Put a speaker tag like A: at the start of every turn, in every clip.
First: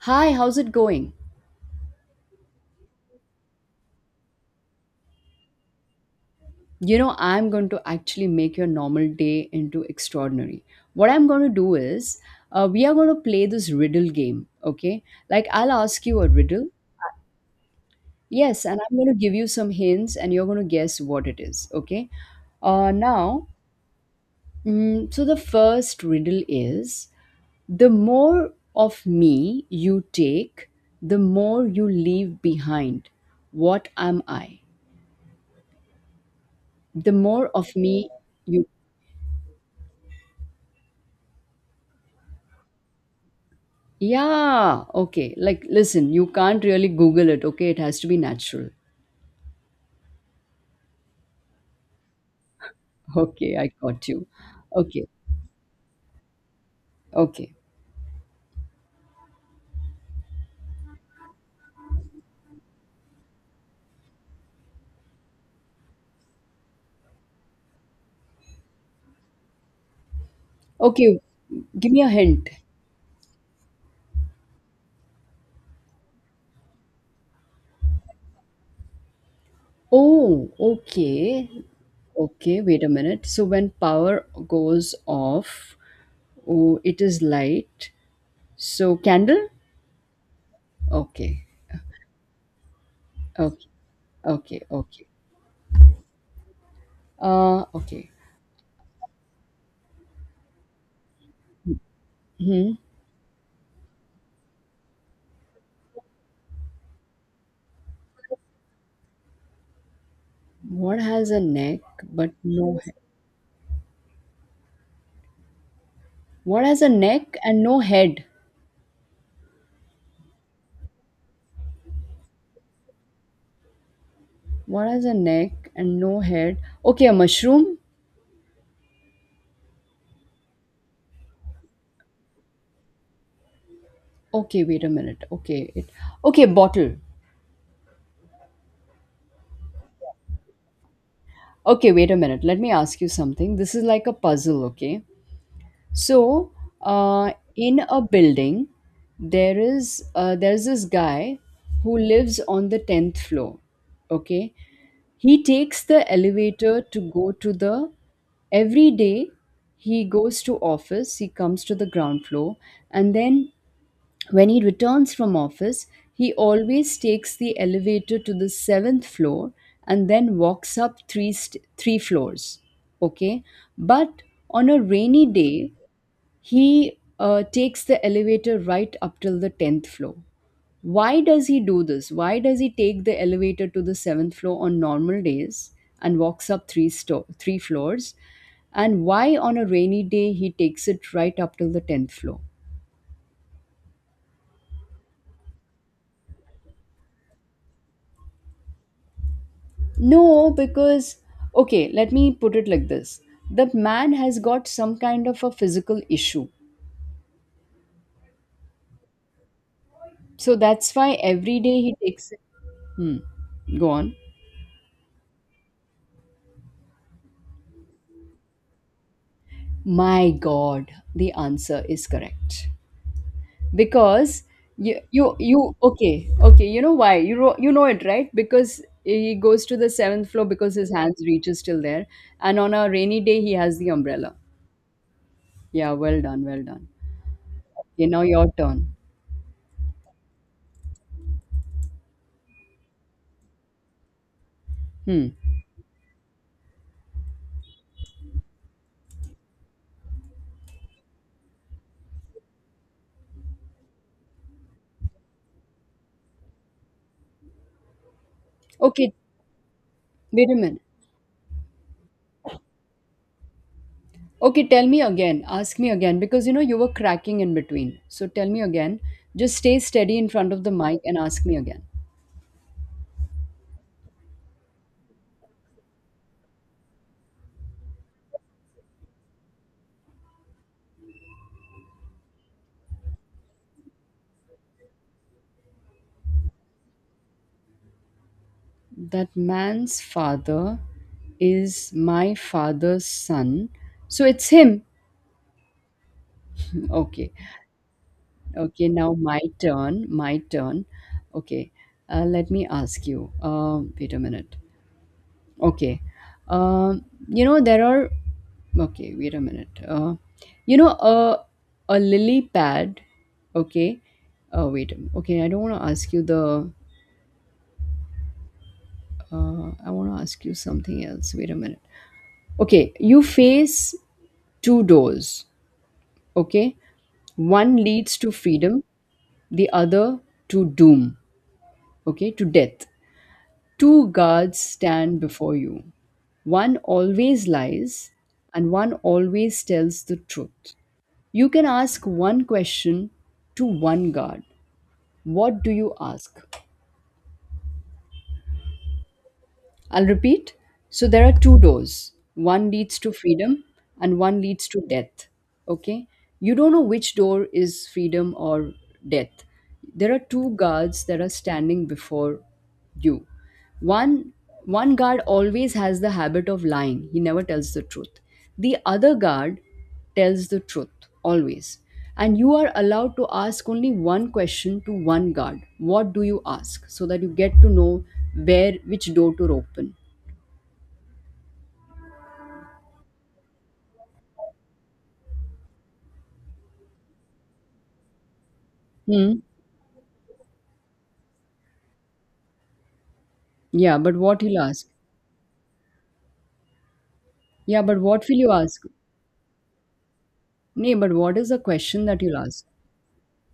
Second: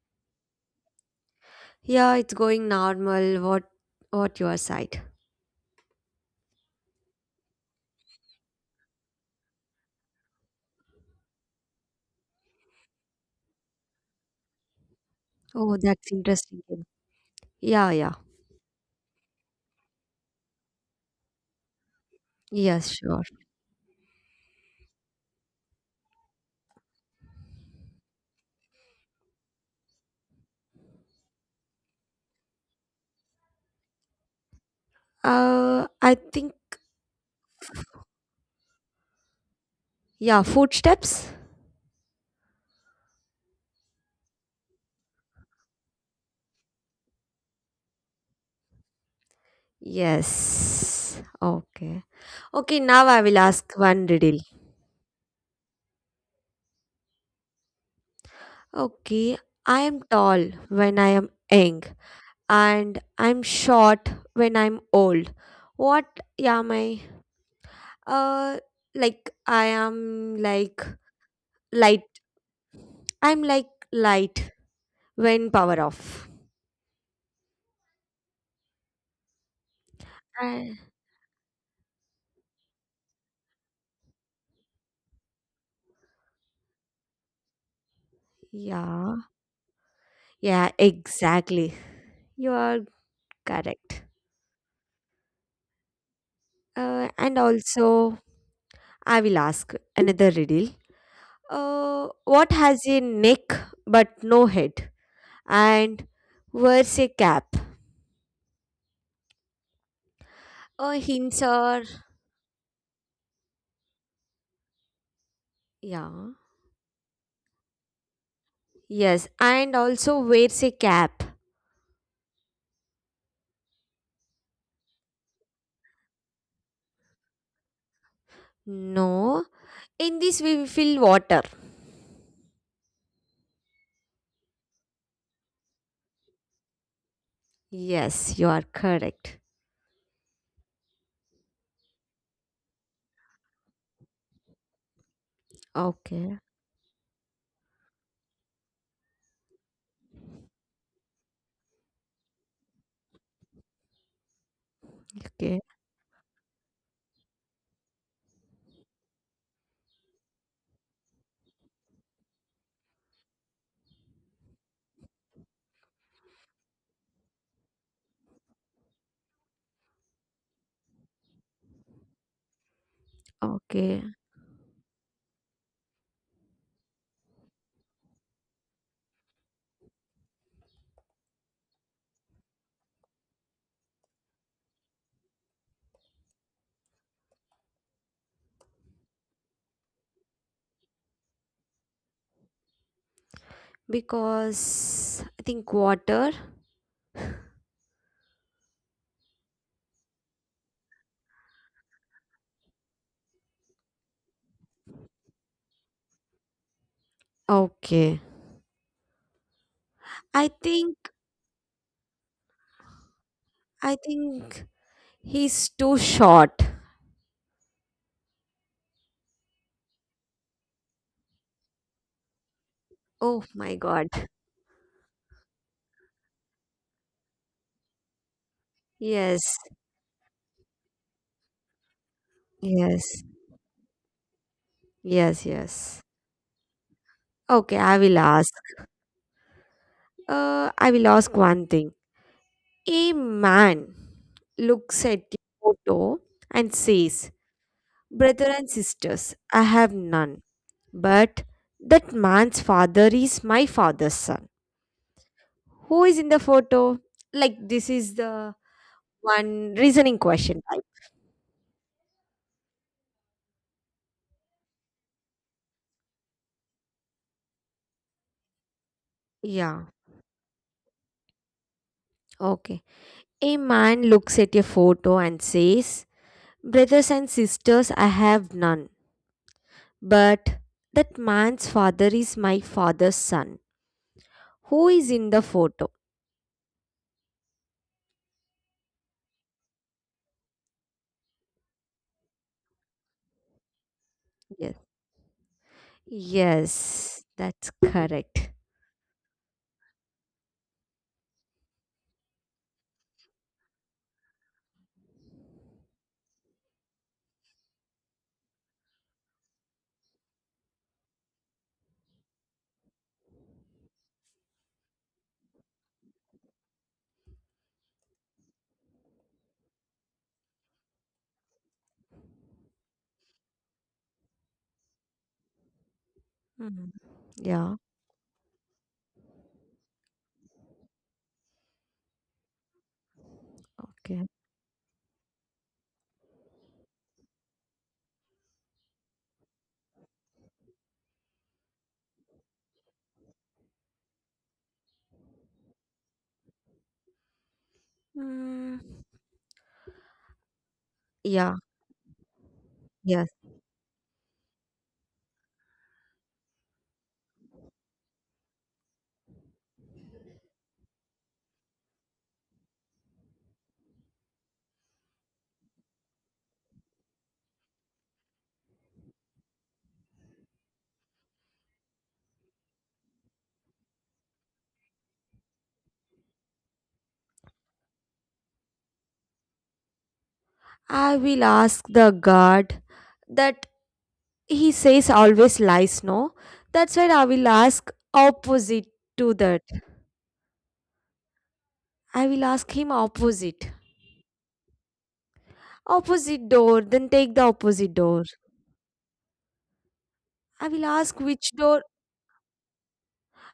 A: Hi, how's it going?
B: Yeah, it's going normal. What your side?
A: You know, I'm going to actually make your normal day into extraordinary. What I'm going to do is, we are going to play this riddle game, okay? Like, I'll
B: Oh,
A: ask
B: that's
A: you a
B: interesting.
A: riddle.
B: Yeah, yeah.
A: Yes, and I'm going to give you some hints and you're going to guess what it is, okay?
B: Yes,
A: Uh,
B: sure.
A: now, so the first riddle is the more of me you take, the more you leave behind. What am I?
B: I think,
A: The more of me you
B: yeah, footsteps?
A: Yeah, okay. Like, listen, you can't really Google it, okay? It has to be natural.
B: Yes. Okay. Okay, now I will
A: Okay, I
B: ask
A: got
B: one
A: you.
B: riddle.
A: Okay, okay,
B: Okay, I am tall when I am young and I'm short when I'm old. What am I? Uh like I am like
A: okay. Give me
B: light.
A: a hint.
B: I'm like light when power off.
A: Oh,
B: Uh,
A: okay. Okay, wait a minute. So, when power goes off, oh, it is light. So,
B: yeah,
A: candle?
B: yeah,
A: Okay,
B: exactly. You are
A: okay,
B: correct.
A: okay.
B: And
A: Okay.
B: also, I will ask another riddle. What
A: Hmm.
B: has a neck but no head, and wears a cap? A
A: What has a
B: hints
A: neck
B: are,
A: but no head?
B: yeah,
A: What has a neck and no head?
B: yes, and also wears a cap.
A: What has a neck and no head? Okay, a mushroom?
B: No, in this we will fill water.
A: Okay, wait a minute. Okay, bottle.
B: Yes, you are correct.
A: Okay, wait a minute. Let me ask you something. This is like a puzzle, okay?
B: Okay,
A: So, in a building, there's this guy who lives on the 10th floor, okay? He
B: okay,
A: takes the elevator to go to the every day he goes to office, he comes to the ground floor, and then when he returns from office, he always takes the elevator to the seventh floor and then walks up three floors. Okay,
B: okay.
A: but on a rainy day, he takes the elevator right up till the 10th floor. Why does he do this? Why does he take the elevator to the seventh floor on normal days and walks up three floors? And why on a rainy day he takes it right up till the 10th floor?
B: Because I think water.
A: No, because, okay, let me put it like this. The man has got some kind of a physical issue.
B: Okay. I
A: So that's why
B: think
A: every day he takes it. Go
B: I
A: on.
B: think he's too short.
A: My God, the answer is correct.
B: Oh my god.
A: Because okay, okay, you know why? You know it, right? Because he
B: Yes.
A: goes to the seventh floor because his hands reaches till there. And on a rainy
B: Yes.
A: day, he has the umbrella.
B: Yes,
A: Yeah,
B: yes.
A: well done, well done.
B: Okay, I
A: Okay,
B: will
A: now your
B: ask.
A: turn.
B: I will ask one thing. A man looks at
A: Hmm.
B: the photo and says, Brother and sisters, I have none. But that man's father is my father's son. Who is in the photo? Like this is the
A: Okay,
B: one reasoning
A: wait a
B: question
A: minute.
B: type.
A: Okay, tell me again. Ask me again because you know you were cracking in between. So tell me again. Just stay
B: Yeah.
A: steady in front of the mic and ask me again.
B: Okay. A man looks at a photo and says, Brothers and sisters, I have none. But that man's father is my father's son. Who is in the photo?
A: That man's father is my father's son. So it's him.
B: Yes. Yes,
A: Okay.
B: that's correct.
A: Okay, now my turn. My turn. Okay. Let me ask you. Wait a minute. Okay. You know, there are. Okay, wait a minute. You know, a lily pad. Okay. Oh, wait. Okay, I don't want to ask you the. I want to ask you something else. Wait a minute. Okay, you face two doors. Okay.
B: Mhm.
A: One
B: Yeah.
A: leads to freedom, the other to doom. Okay, to death. Two
B: Okay.
A: guards stand before you. One always lies, and one always tells the truth. You can ask one question to one guard. What do you ask?
B: Mm,
A: I'll repeat. So there are
B: yeah.
A: two doors. One leads to
B: Yes.
A: freedom and one leads to death. Okay? You don't know which door is freedom or death. There are two guards that are standing before you. One one guard always has the habit of lying. He never tells the truth. The other guard tells the truth always. And you are allowed to ask only one question to one guard. What do you ask? So that you get to know where, which door to open.
B: I will ask the God that he says always lies, no? That's why I will ask opposite
A: Hmm.
B: to that. I will ask him opposite.
A: Yeah, but what he'll ask?
B: Opposite door, then take the
A: Yeah,
B: opposite
A: but
B: door.
A: what will you ask?
B: I will
A: Nay, but
B: ask
A: what is
B: which
A: the
B: door
A: question that you'll ask?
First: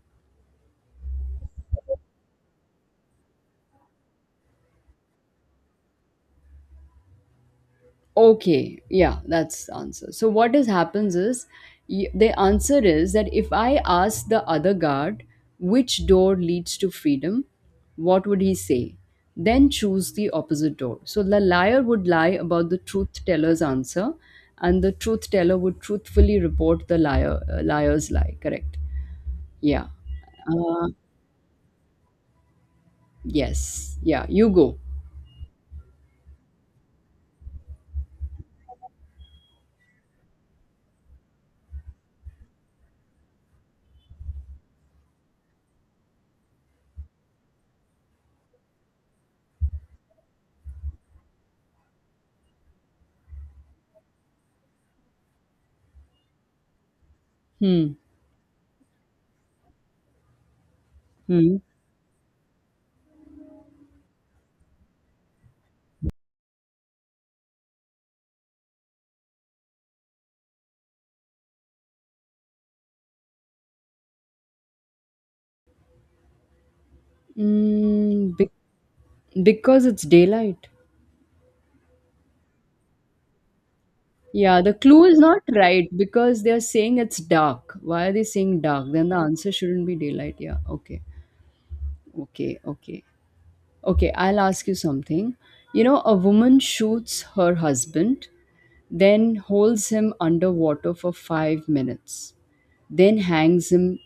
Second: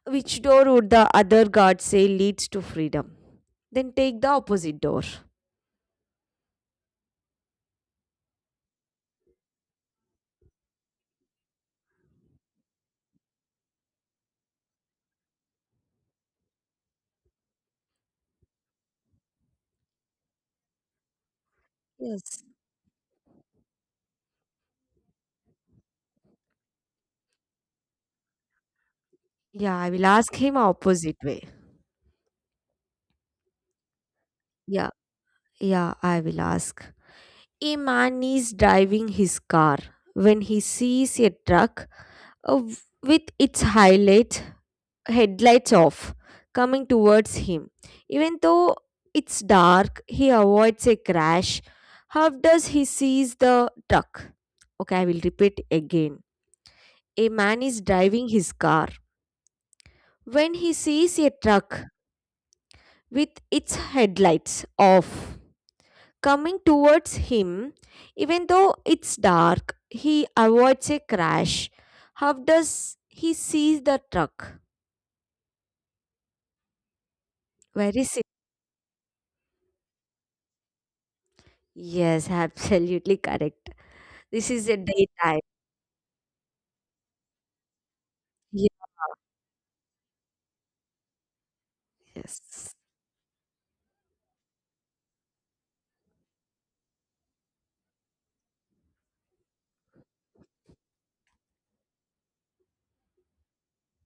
B: which door would the other guard say leads to freedom. Then take the opposite door.
A: Okay, yeah, that's the answer. So what is happens is the answer is that if I ask the other guard which door leads to freedom, what would he say? Then choose the opposite door. So the liar would lie
B: Yes.
A: about the truth teller's answer, and the truth teller would truthfully report the liar's lie. Correct?
B: Yeah,
A: Yeah.
B: I will ask him
A: Uh,
B: opposite way.
A: yes. Yeah. You go.
B: Yeah. Yeah, I will ask. A man is driving his car when he sees a truck uh, with its highlights headlights off, coming towards him. Even though it's dark, he avoids a crash. How does he sees the truck? Okay, I will repeat again. A man is
A: Hmm.
B: driving his car when he sees a
A: Hmm.
B: truck with its headlights off coming towards him. Even though it's dark, he avoids a crash. How does he sees the truck? Very simple.
A: Mm, be- because it's daylight.
B: Yes, absolutely correct. This
A: Yeah,
B: is
A: the
B: a
A: clue is
B: daytime.
A: not right because they are saying it's dark. Why are they saying dark? Then the answer shouldn't be daylight. Yeah, okay. Okay,
B: Yes.
A: okay. Okay, I'll ask you something. You know, a woman shoots her husband, then holds him underwater for 5 minutes, then hangs him.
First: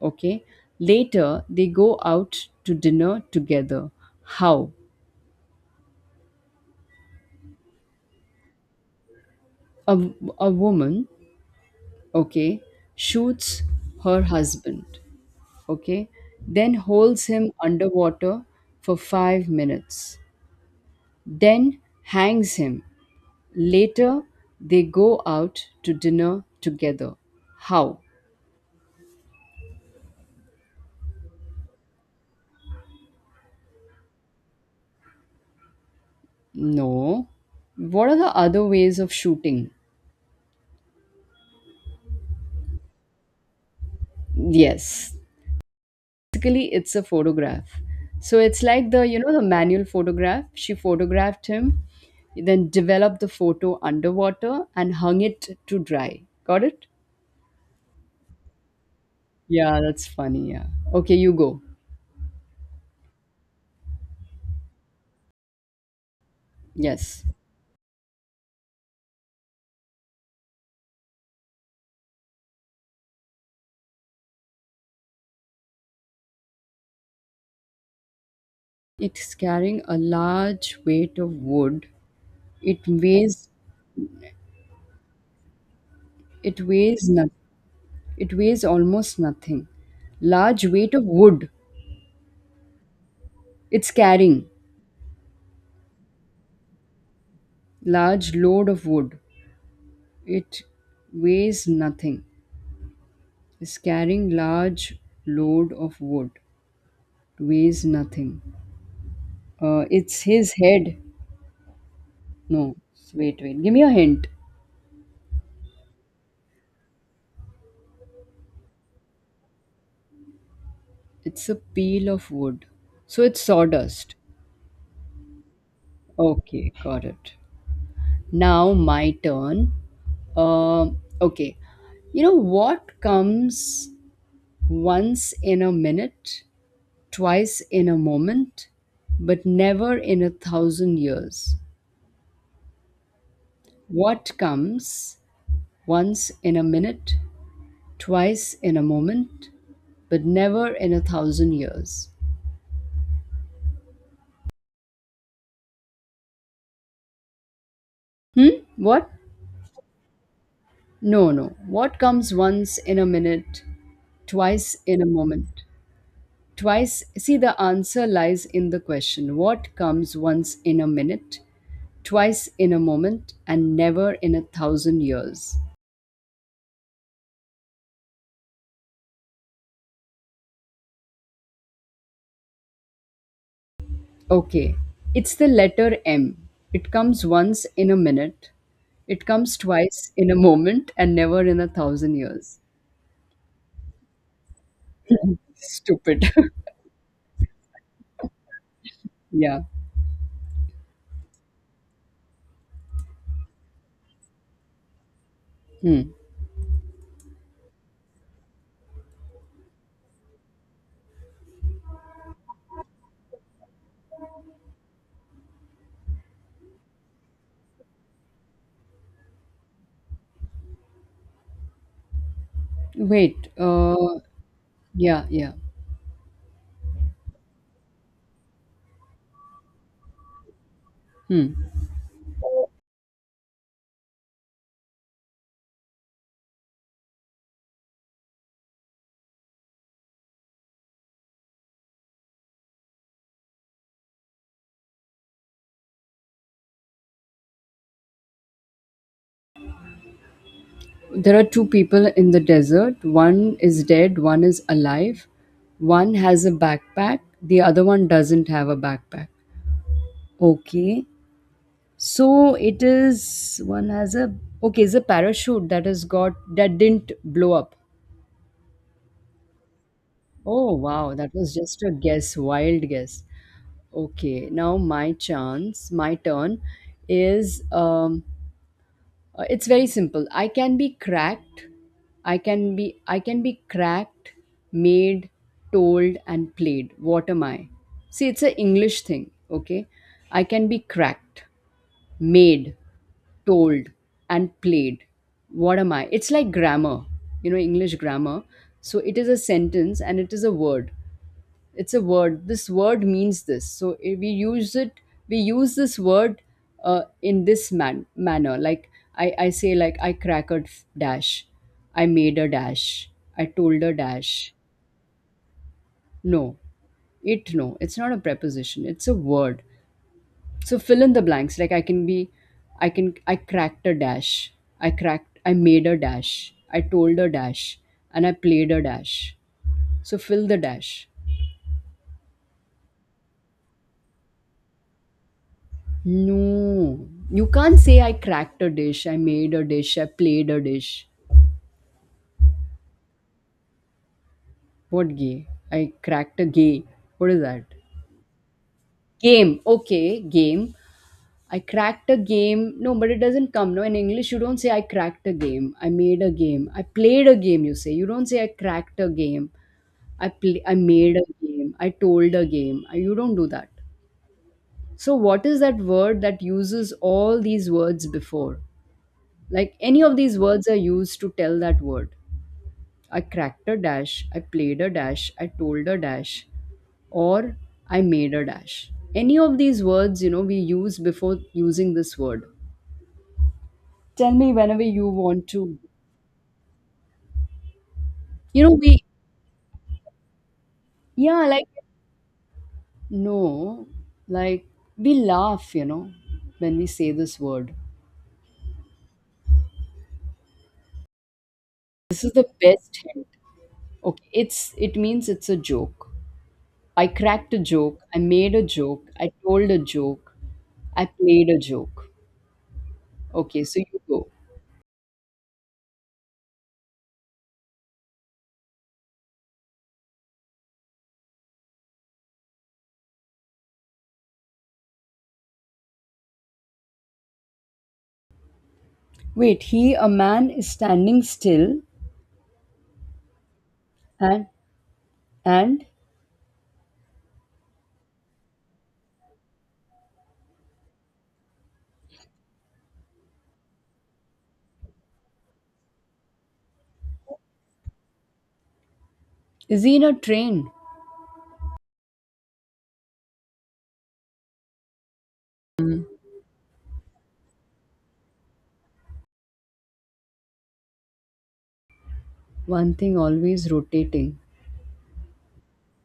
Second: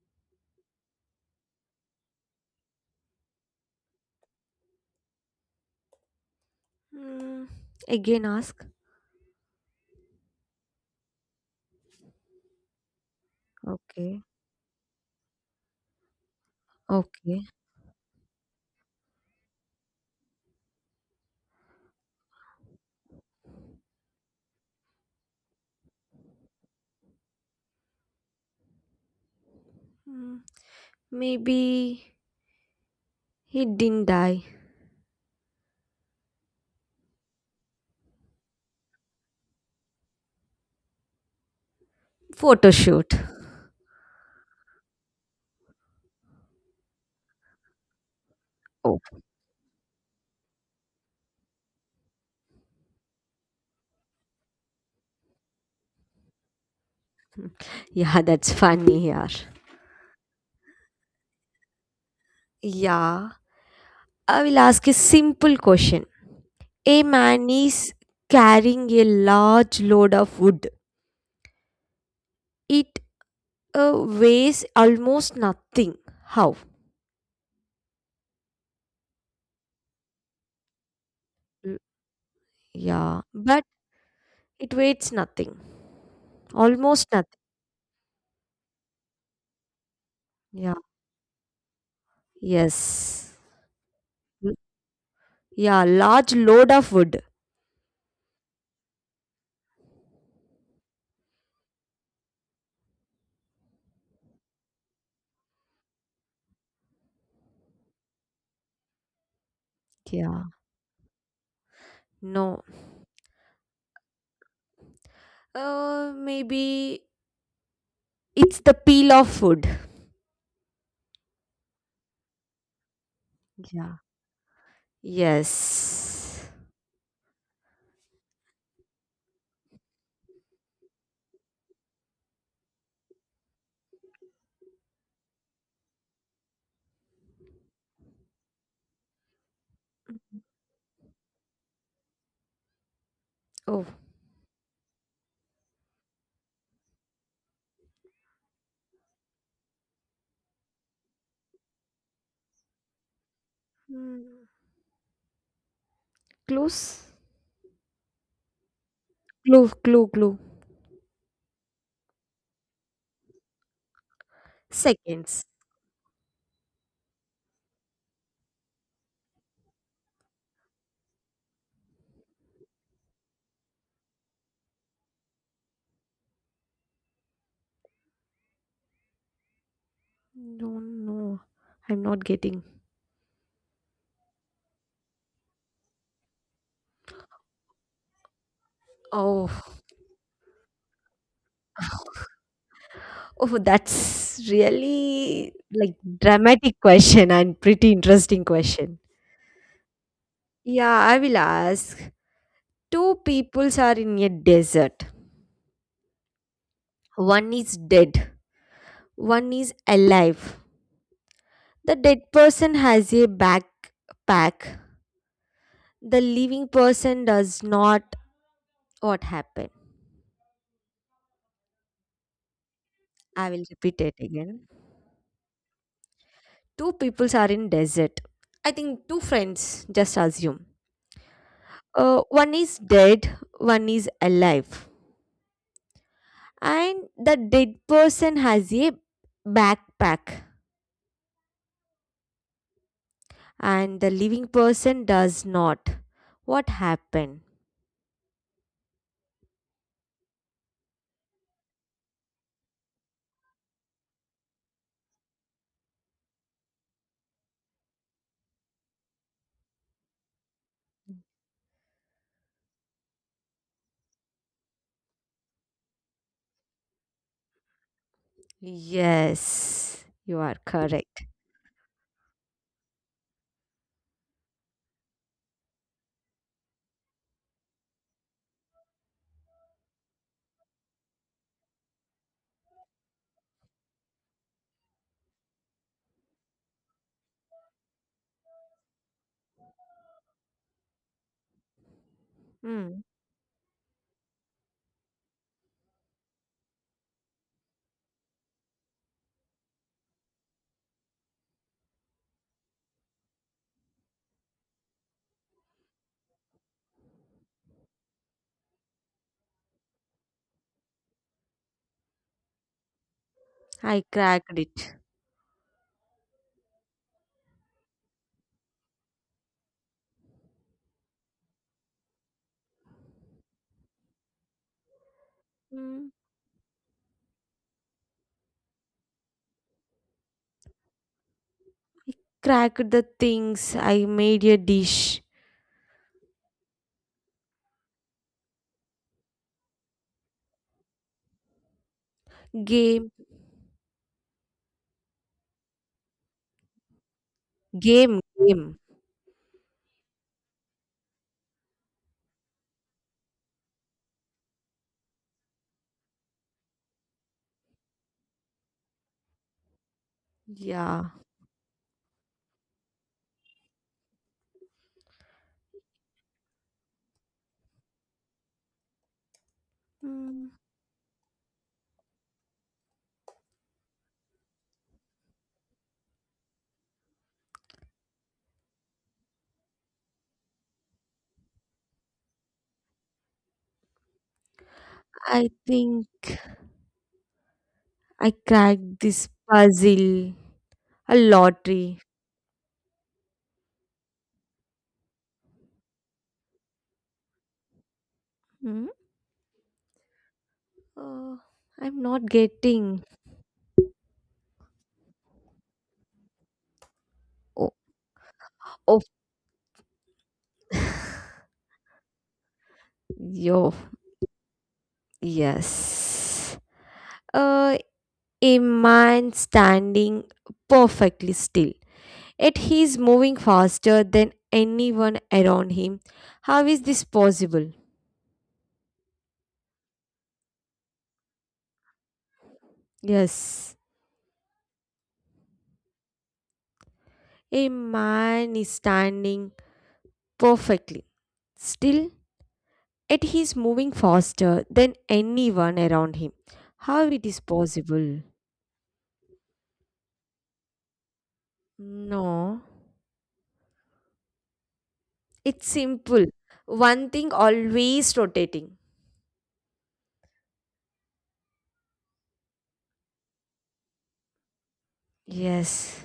A: Okay. Later, they go out to dinner together. How?
B: Mm, Again ask.
A: A a woman, okay, shoots her
B: Okay.
A: husband, okay, then holds
B: Okay.
A: him underwater for 5 minutes, then hangs him. Later, they go out to dinner together. How?
B: Mm, Maybe he didn't die.
A: No. What are the other ways of shooting?
B: Photo shoot.
A: Yes. Basically, it's a photograph. So it's like
B: Oh.
A: you know, the manual photograph. She photographed him, then developed the photo underwater and hung it to dry. Got it?
B: Yeah, that's funny here.
A: Yeah, that's funny. Yeah. Okay, you go.
B: Yeah, I will ask a simple question. A
A: Yes.
B: man is carrying a large load of wood. It weighs almost nothing. How?
A: It's carrying a large weight of
B: Mm,
A: wood. It
B: yeah,
A: weighs
B: but it weighs nothing.
A: it weighs
B: Almost nothing.
A: it weighs almost nothing. Large
B: Yeah.
A: weight of wood.
B: Yes.
A: It's carrying
B: Yeah, large load of wood.
A: large load of wood. It weighs nothing. It's carrying large load of wood. Weighs nothing. It's
B: Yeah.
A: his head.
B: No.
A: No, wait, wait. Give me a hint.
B: Maybe it's the peel of food.
A: It's a peel of wood. So it's
B: Yeah.
A: sawdust.
B: Yes.
A: Okay, got it. Now my turn. Okay. You know what comes once in a minute, twice in a moment, but never in a 1,000 years?
B: Oh.
A: What comes once in a minute, twice in a moment, but never in a thousand years?
B: Hmm. Clues?
A: Hmm? What?
B: Clue, clue, clue.
A: No, no. What comes once in a minute, twice in a
B: Seconds.
A: moment? Twice, see, the answer lies in the question, what comes once in a minute, twice in a moment, and never in a 1,000 years?
B: No, no. I'm not getting.
A: Okay, it's the letter M. It comes once in a minute, it comes
B: Oh,
A: twice in a moment, and never in a thousand years.
B: oh, that's really like
A: Stupid.
B: dramatic question and pretty interesting question.
A: yeah.
B: Yeah, I will ask. Two peoples are in a desert.
A: Hmm.
B: One is dead. One is alive. The dead person has a backpack. The living person does not. What happened?
A: Wait,
B: I will repeat it again.
A: yeah, yeah.
B: Two peoples are in desert. I think two friends. Just assume.
A: Hmm.
B: One is dead. One is alive. And the dead person has a backpack, and the living person does not. What happened?
A: There are two people in the desert. One is dead, one is alive. One has a backpack, the other one doesn't have a backpack. Okay. So it is one has a okay, it's a parachute that has got, that didn't blow up.
B: Yes, you are
A: Oh wow,
B: correct.
A: that was just a guess, wild guess. Okay, now my chance, my turn is it's very simple. I can be cracked. I can be cracked, made, told and played. What am I? See, it's an English thing, okay? I can be cracked, made,
B: Hmm.
A: told and played. What am I? It's like grammar. You know, English grammar. So it is a sentence and it is a word. It's a word. This word means this. So we use it. We use this word in this manner. Like, I say like I crackered dash. I made a dash. I told a
B: I
A: dash.
B: cracked it.
A: No, it, no, it's not a preposition. It's a word. So fill in the blanks. Like, I can be, I cracked a dash. I made a
B: Mm.
A: dash. I told a dash. And I played a dash. So fill the dash.
B: Cracked the things. I made a dish.
A: No, you can't say I cracked a dish, I made a dish, I played a dish.
B: Game,
A: What gay? I cracked a gay. What is that?
B: game, game.
A: Game. Okay, game. I cracked a game. No, but it doesn't come. No, in English, you don't say I cracked a game. I made a game. I played a game, you say. You don't say I cracked a game. I
B: Yeah.
A: made a game. I told a game. You don't do that. So, what is that word that uses all these words before? Like any of these
B: Mm.
A: words are used to tell that word. I cracked a dash, I played a dash, I told a dash, or I made a dash. Any of these words, you know, we use before using this word. Tell me whenever you want
B: I
A: to.
B: think I
A: You know,
B: cracked
A: we,
B: this puzzle. A
A: yeah, like,
B: lottery.
A: no, like, we laugh, you know, when we say this word.
B: Mm. Uh, I'm
A: This
B: not
A: is the best
B: getting.
A: hint. It means it's a joke. I cracked a
B: Oh,
A: joke, I made a
B: oh,
A: joke, I told a joke, I played a joke. Okay,
B: yo,
A: so you go.
B: yes. Uh, a man standing perfectly still. Yet he's moving faster than anyone around him. How is this possible?
A: Wait, a man is standing still
B: Yes,
A: and, and
B: a man is standing perfectly still, yet he is moving faster than anyone around him. How it is possible?
A: is he in a train?
B: No, it's simple. One thing always rotating.
A: One thing always rotating.
B: Yes,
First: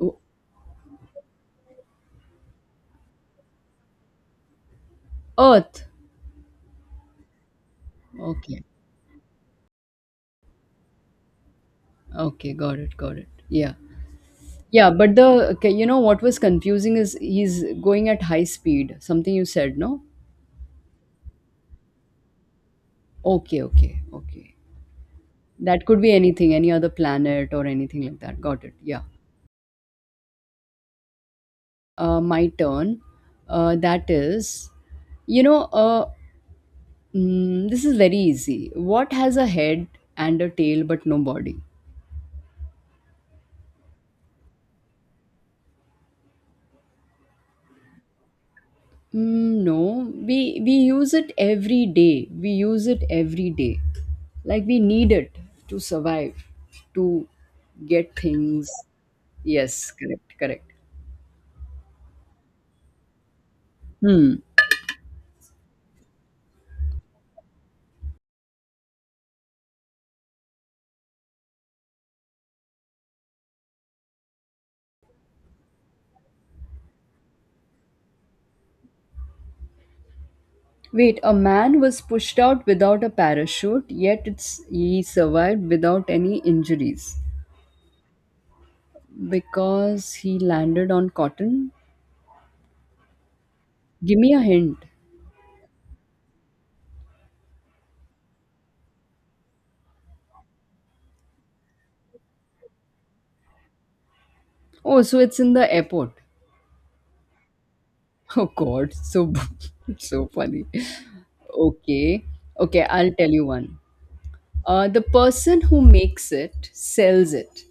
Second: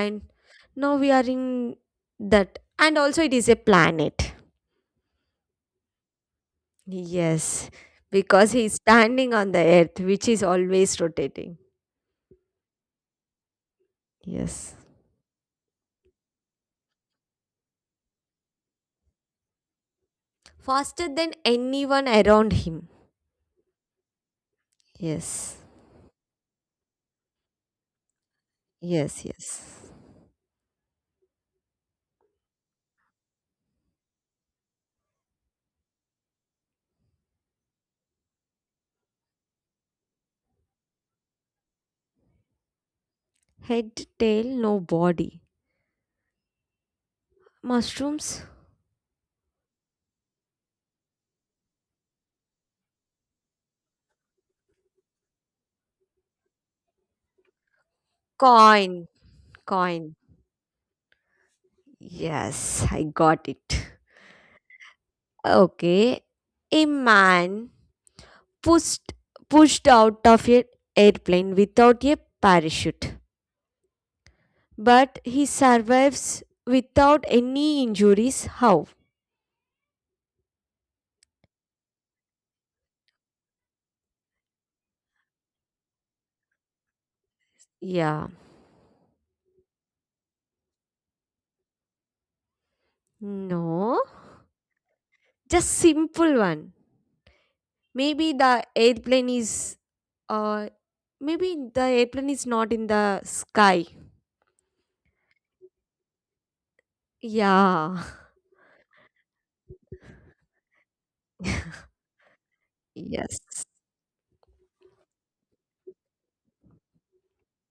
A: O-
B: now we are in that, and also it is a planet.
A: Earth.
B: Yes, because
A: Okay.
B: he is standing on the earth, which is always rotating.
A: Got it. Yeah.
B: Yes,
A: Yeah, but the, okay, you know, what was confusing is he's going at high speed. Something you said, no?
B: faster than anyone around him.
A: Okay.
B: Yes,
A: That could be anything, any other planet or anything like that. Got it. Yeah.
B: yes, yes.
A: My turn. That is, you know, this is very easy. What has a head and a tail but no body?
B: Head, tail, no body. Mushrooms?
A: No, we use it every day. We use it every day. Like, we need it to survive, to get things.
B: Coin,
A: Yes,
B: coin.
A: correct, correct.
B: Yes, I got it.
A: Hmm.
B: Okay. A man pushed pushed out of an airplane without a parachute. But he survives without any injuries. How?
A: Wait, a man was pushed out without a parachute, yet it's he survived without any injuries
B: Yeah.
A: because he landed on cotton.
B: No.
A: Give me a hint.
B: Just simple one. Maybe the airplane is uh, Maybe the airplane is not in the sky.
A: Oh, so it's in the airport.
B: Yeah.
A: Oh God, so so funny. Okay, okay, I'll tell
B: Yes.
A: you one. The person who makes it sells it.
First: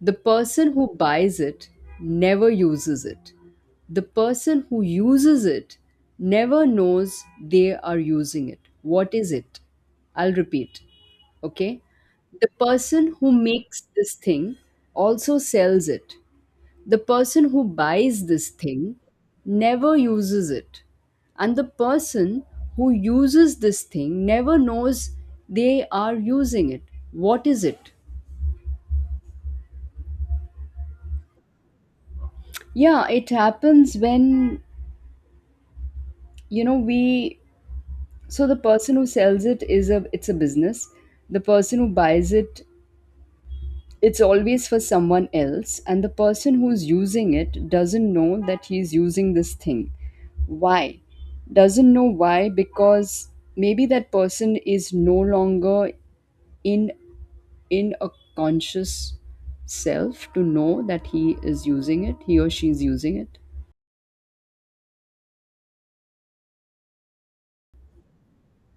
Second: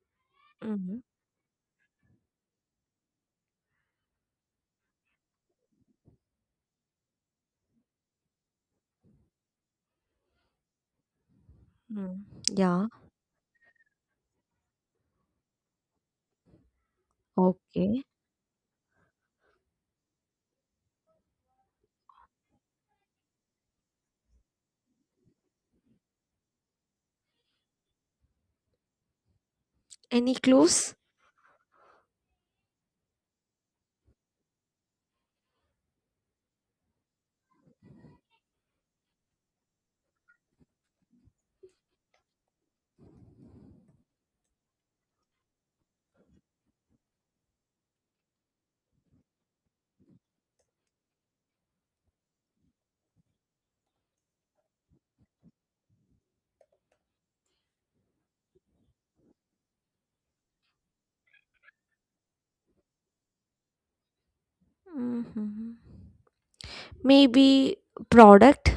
A: The person who
B: Mhm.
A: buys it never uses it. The person who uses it never knows they are using it. What is it? I'll repeat. Okay,
B: Mm.
A: the
B: Yeah.
A: person who makes this thing also sells it. The person who
B: Okay.
A: buys this thing never uses it. And the person who uses this thing never knows they are using it. What is it?
B: Any clues?
A: Yeah, it happens when, you know we so the person who sells it is a it's a business. The person who buys it's always for someone else. And the person who's using it doesn't know that he's using this thing. Why? Doesn't know why? Because maybe that person is no longer in in a conscious self to know that he is using it, he or she is using it.
B: Mhm. Maybe product,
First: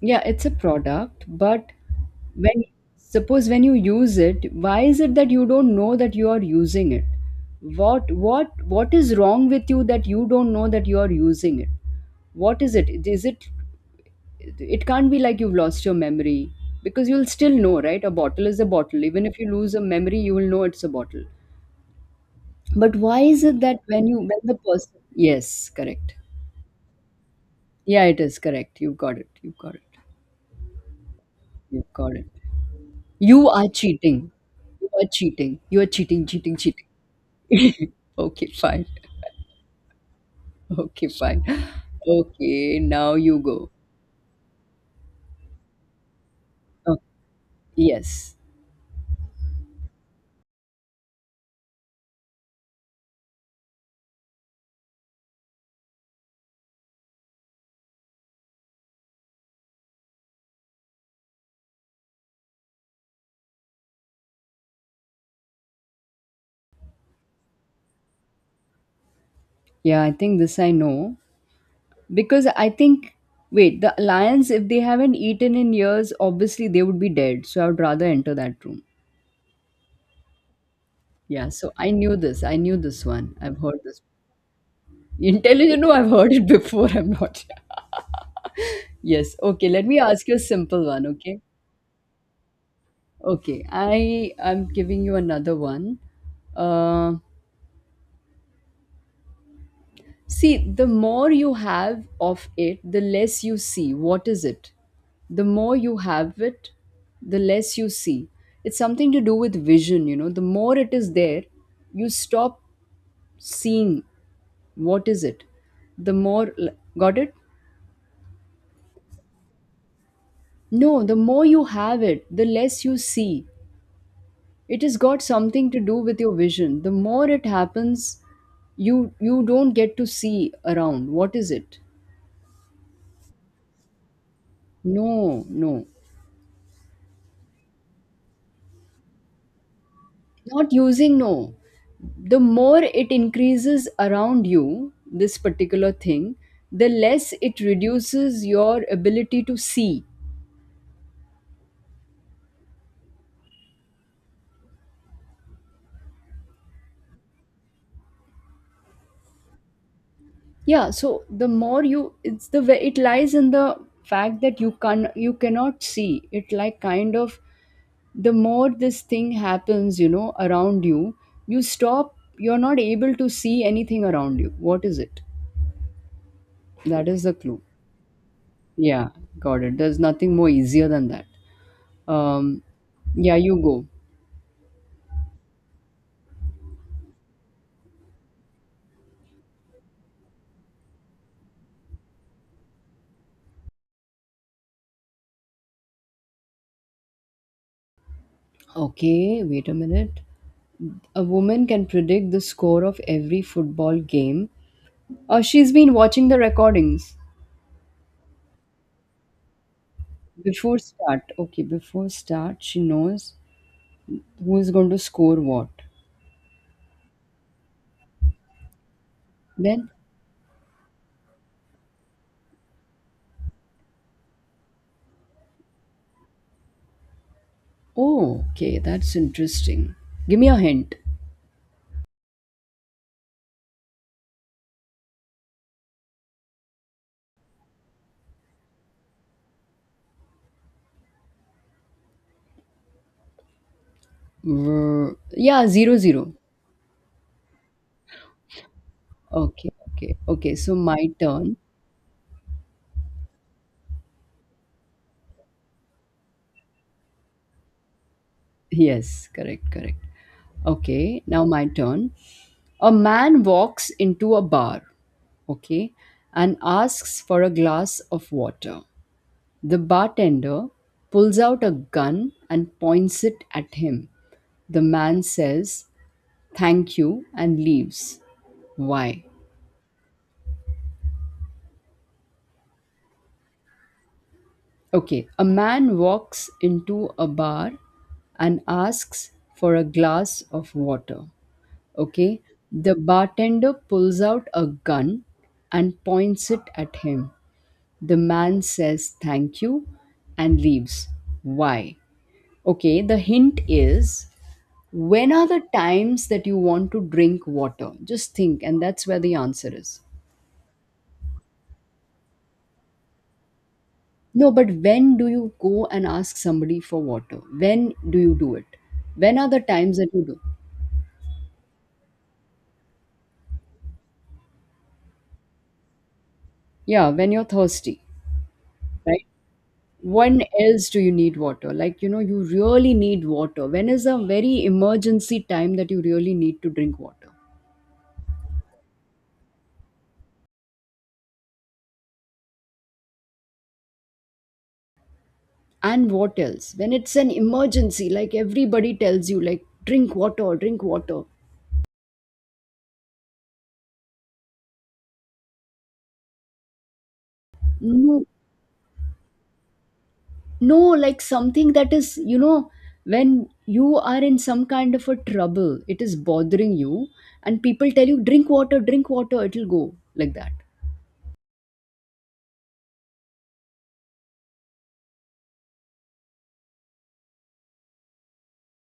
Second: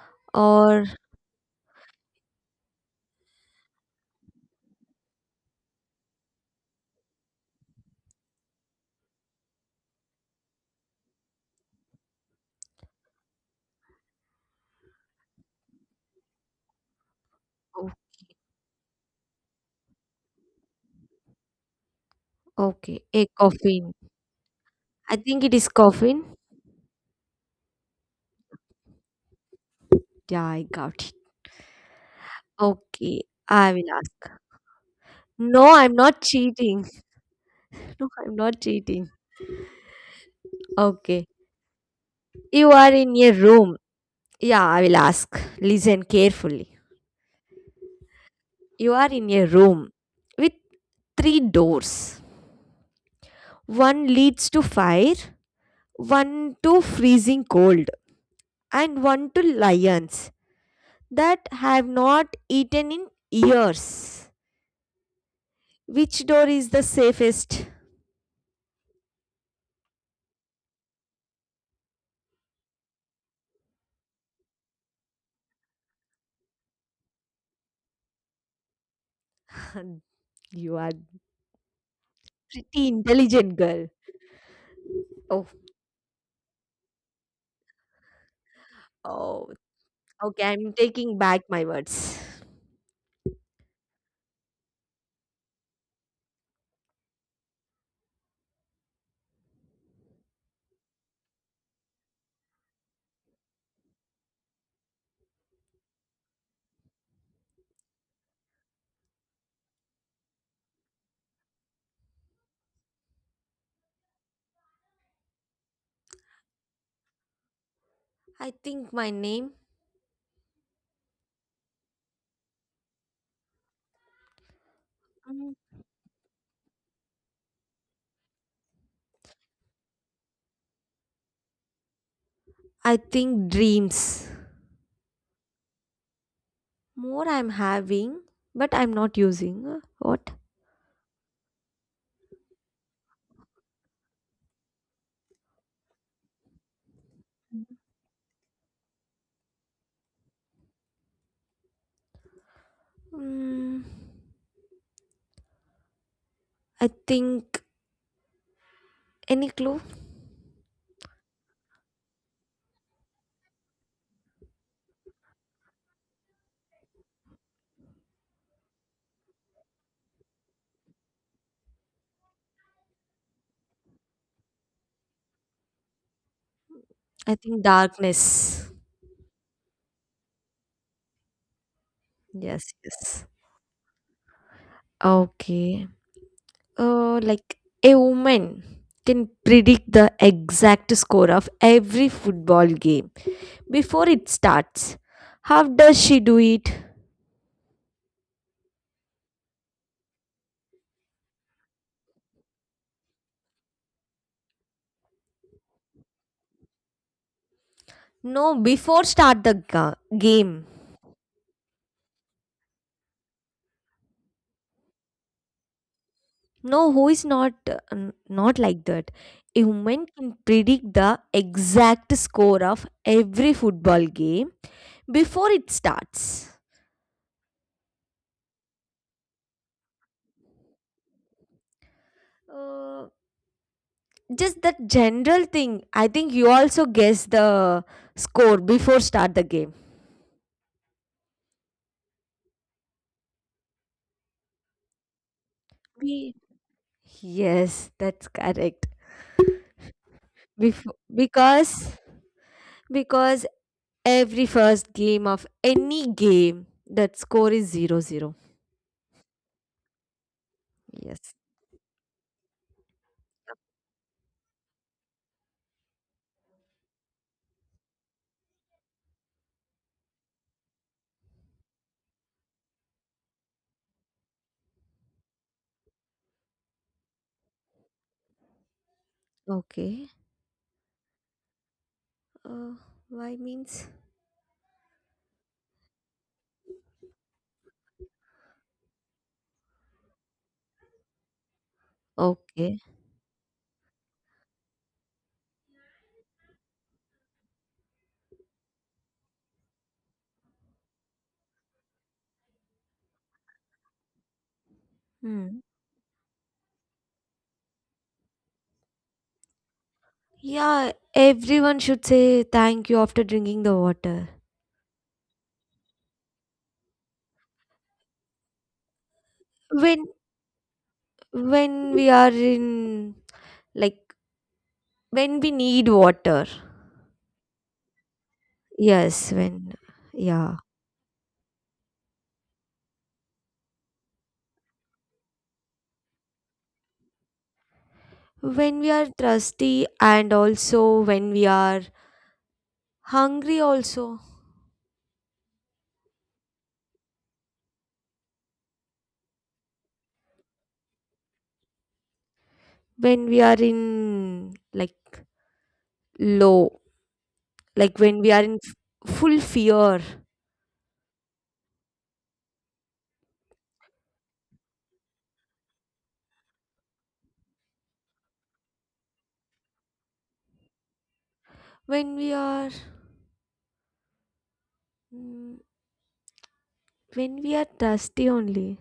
A: Yeah, it's a
B: or
A: product, but when, suppose when you use it, why is it that you don't know that you are using it? What is wrong with you that you don't know that you are using it? What is it? Is it? It can't be like you've lost your memory, because you'll still know,
B: O-
A: right? A bottle is a bottle. Even if you lose a memory, you will know it's a bottle. But
B: okay,
A: why
B: a
A: is it that
B: coffin.
A: when the person.
B: I think it
A: Yes,
B: is
A: correct.
B: coffin.
A: Yeah, it is correct, you've got it, you've got it,
B: Yeah, I got it.
A: you've got it.
B: Okay,
A: You are
B: I will
A: cheating,
B: ask.
A: you are cheating,
B: No,
A: you are
B: I'm not
A: cheating, cheating,
B: cheating.
A: cheating.
B: No, I'm
A: Okay,
B: not
A: fine.
B: cheating.
A: Okay,
B: Okay.
A: fine.
B: You
A: Okay,
B: are
A: now
B: in a
A: you go.
B: room. Yeah, I will ask. Listen carefully.
A: Oh, yes.
B: You are in a room with three doors. One leads to fire, one to freezing cold, and one to lions that have not eaten in years. Which door is the safest?
A: Yeah, I think this I know. Because I think, wait, the lions, if they haven't eaten in years, obviously they would be dead. So I would rather enter that room.
B: You are
A: Yeah, so I knew this. I knew
B: pretty
A: this one.
B: intelligent
A: I've heard
B: girl.
A: this.
B: Oh,
A: Intelligent, no, I've heard it before. I'm not. Yes.
B: oh,
A: Okay, let me ask you a
B: okay. I'm
A: simple one,
B: taking
A: okay?
B: back my words.
A: Okay, I'm giving you another one. Uh, See, the more you have of it, the less you see. What is it? The more you have it, the less you see. It's something to do with vision. The more it is there, you stop seeing. What is it? The more, got it?
B: I think my name.
A: No, the more you have it, the less you see. It has got
B: mm,
A: something to do with your vision. The more it happens, you don't get to see around. What is it?
B: I think dreams.
A: No, no.
B: More I'm having, but I'm not using. What?
A: Not using, no. The more it increases around you, this particular thing, the less it reduces your ability to see.
B: Mm, I think, any clue?
A: Yeah, so the more you, it's the way it lies in the fact that you cannot see. It, like, kind of the more this thing happens, around you, you stop. You're not able to see anything around you. What is it? That is the
B: I
A: clue.
B: think darkness.
A: Yeah, got it. There's nothing more easier than that. Um,
B: Yes, yes.
A: yeah, you go.
B: Okay. Like a woman can predict the exact score of every football game before it starts. How does she do it?
A: Okay, wait a minute. A woman can predict the score of every football game. She's been watching the recordings
B: No, before start the game.
A: before start. Okay, before start, she knows who is going to score what.
B: No, who is not not like that? A
A: Then,
B: woman can predict the exact score of every football game before it starts.
A: oh, okay, that's interesting. Give me a hint.
B: Uh, just that general thing. I think you also guess the score before start the game.
A: Mm, yeah, 0-0.
B: We Yes, that's correct.
A: Okay, okay, okay. So
B: Before
A: my turn.
B: because every first game of any game that score is 0-0.
A: Yes, correct, correct. Okay,
B: Yes.
A: now my turn. A man walks into a bar, okay, and asks for a glass of water. The bartender pulls out a gun and points it at him. The man says, thank you, and leaves. Why?
B: Okay. Uh, why means,
A: Okay, a man walks into a bar and asks for a glass of water. Okay,
B: okay.
A: the bartender pulls out a gun and points it at him. The man says thank you and leaves. Why? Okay, the hint is, when are
B: Hmm.
A: the times that you want to drink water? Just think, and that's where the answer is.
B: Yeah, everyone should say thank you after drinking the water.
A: No, but when do you go and ask somebody for water? When do you do it? When are the times
B: When
A: that you do?
B: when we are in, like, when we need water.
A: Yeah, when you're thirsty, right?
B: Yes, when,
A: When
B: yeah,
A: else do you need water? Like, you really need water. When is a very emergency time that you really need to drink water?
B: when we are thirsty, and also when we are hungry also.
A: And what else? When it's an emergency, like, everybody tells you, like, drink water, drink water.
B: When we are in, like, low, like, when
A: No,
B: we are in full fear.
A: no, like something that is, when you are in some kind of a trouble, it is bothering you. And people tell you, drink water, drink water, it'll go like that.
B: when we are mm, when we are thirsty only.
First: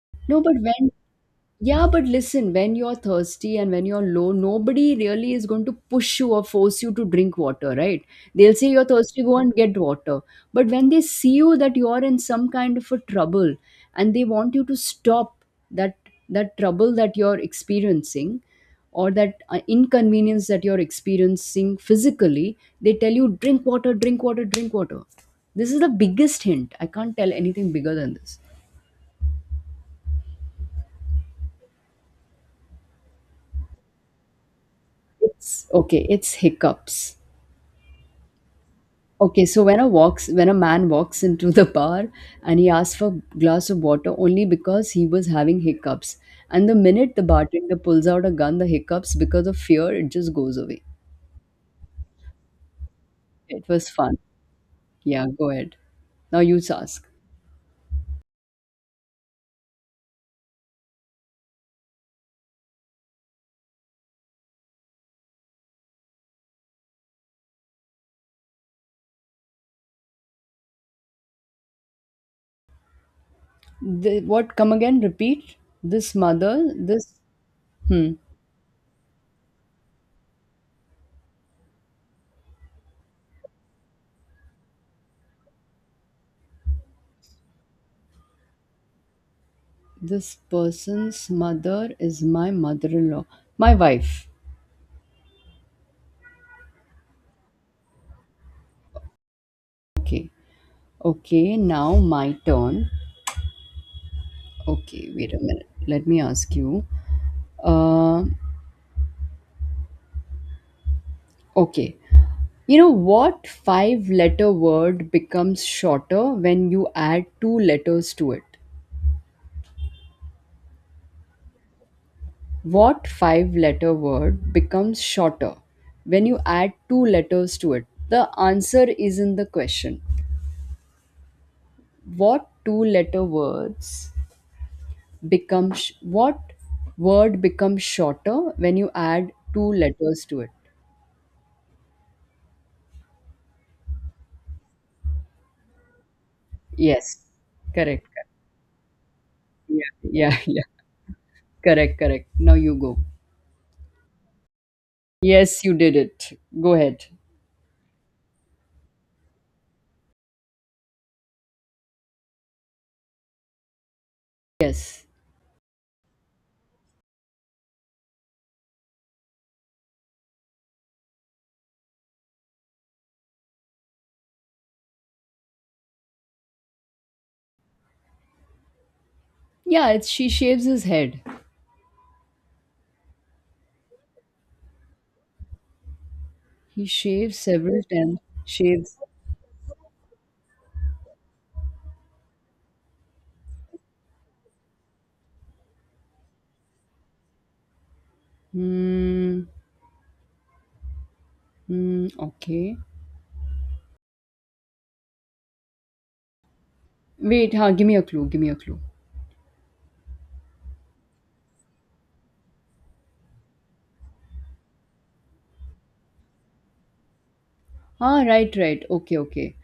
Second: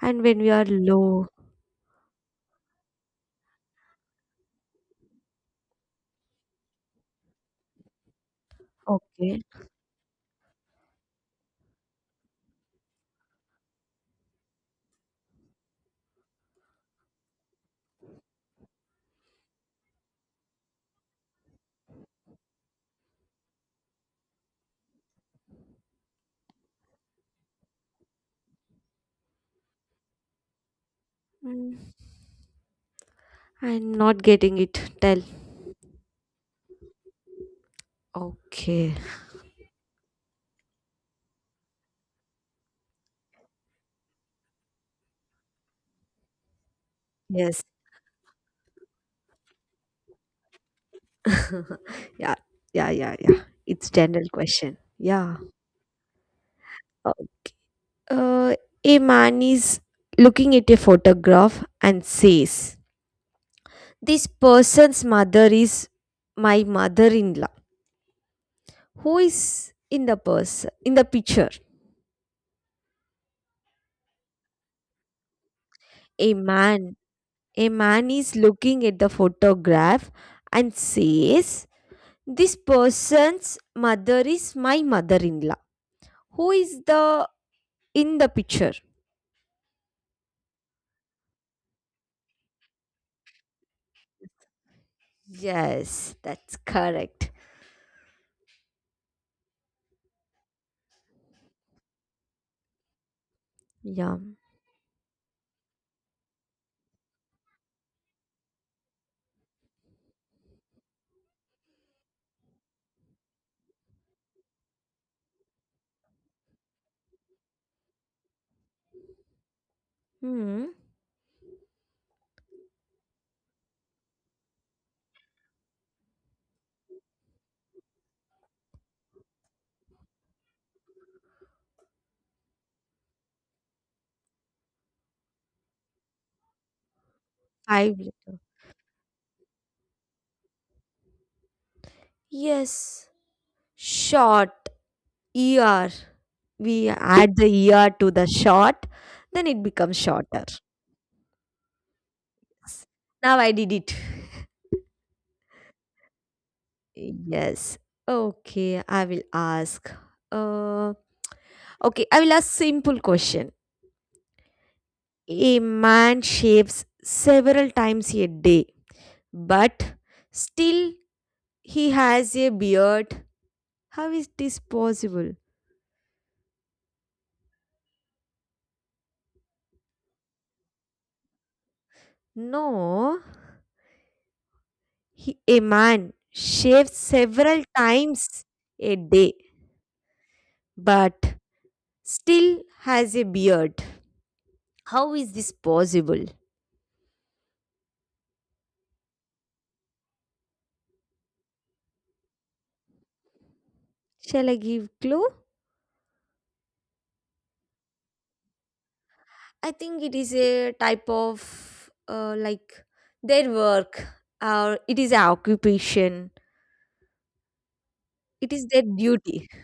B: And when
A: No,
B: we
A: but
B: are
A: when.
B: low.
A: Yeah, but listen, when you're thirsty and when you're low, nobody really is going to push you or force you to drink water, right? They'll say you're thirsty, go
B: Okay.
A: and get water. But when they see you that you're in some kind of a trouble and they want you to stop that that trouble that you're experiencing, or that inconvenience that you're experiencing physically, they tell you drink water, drink water, drink water. This is the biggest hint. I can't tell anything bigger than this.
B: mm, I'm not getting it, tell.
A: It's okay, it's hiccups.
B: Okay.
A: Okay, so when a walks when a man walks into the bar and he asks for a glass of water only because he was having hiccups. And the minute the
B: Yes.
A: bartender pulls out a gun, the hiccups, because of fear, it just goes away.
B: Yeah, yeah, yeah, yeah.
A: It was
B: It's
A: fun.
B: general question.
A: Yeah,
B: Yeah.
A: go ahead. Now you ask.
B: Okay. Uh, a man is looking at a photograph and says, This person's mother is my mother in law. Who is in the person in the picture?
A: What come again? Repeat. This
B: A
A: mother,
B: man.
A: this.
B: A man
A: Hmm.
B: is looking at the photograph and says, This person's mother is my mother in law. Who is the in the picture?
A: This person's mother is my mother-in-law. My wife.
B: Yes, that's correct.
A: Okay. Okay, now my turn.
B: Yeah.
A: Okay, wait a minute. Let me ask you. Uh, okay. You know what five letter word becomes shorter when you add two letters to it?
B: Hmm.
A: What five letter word becomes shorter when you add two letters to it? The answer is in the question. What two letter words become sh- what word becomes
B: Five
A: shorter
B: letter.
A: when you add two letters to it?
B: Yes. Short, er. We
A: Yes.
B: add the
A: Correct,
B: to the
A: correct.
B: short, then it
A: Yeah,
B: becomes
A: yeah,
B: shorter.
A: yeah. Correct, correct. Now you
B: Yes.
A: go.
B: Now I did it.
A: Yes, you did it. Go ahead.
B: Yes. Okay, I will ask. Uh, okay, I will ask simple question.
A: Yes.
B: A man shaves several times a day, but still he has a beard. How is this possible?
A: Yeah, it's she shaves his head.
B: No, a man
A: He
B: shaves
A: shaves
B: several
A: several times.
B: times
A: Shaves.
B: a day but still has a beard. How is this possible?
A: Hmm. Hmm. Okay.
B: Shall I give clue?
A: Wait. Huh. Give me a clue. Give me a clue.
B: I think it is a type of like their work or it is an occupation.
A: Ah.
B: It
A: Right.
B: is their
A: Right. Okay.
B: duty.
A: Okay.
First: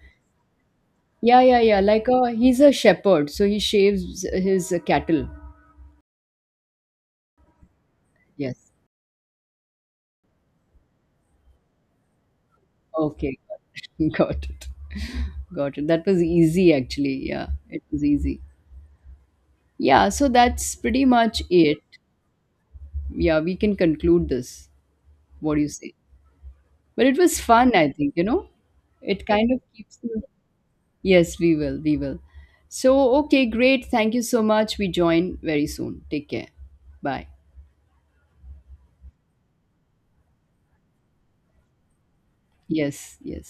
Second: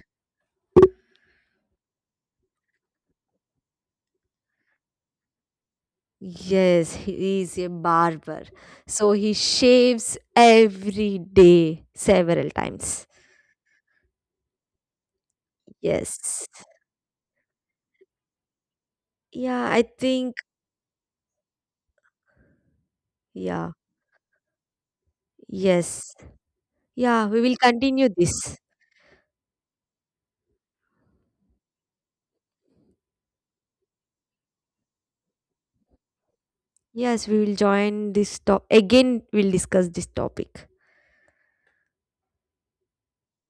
A: Yeah. Yeah. Yeah. Like a he's a shepherd, so he shaves his cattle.
B: Yes, he is a barber.
A: Yes.
B: So he shaves every day several times.
A: Okay. Got it. Got it. That was
B: Yes.
A: easy, actually. Yeah. It was easy.
B: Yeah, I
A: Yeah. So
B: think
A: that's pretty much it. Yeah. We
B: yeah.
A: can conclude this. What do you say?
B: Yes.
A: But it
B: Yeah,
A: was
B: we will
A: fun, I
B: continue
A: think, you know?
B: this.
A: It kind of keeps you. Yes, we will. We will. So, okay, great. Thank you so much. We join very soon. Take care.
B: Yes,
A: Bye.
B: we will join this top again. We'll discuss this topic.
A: Yes, yes.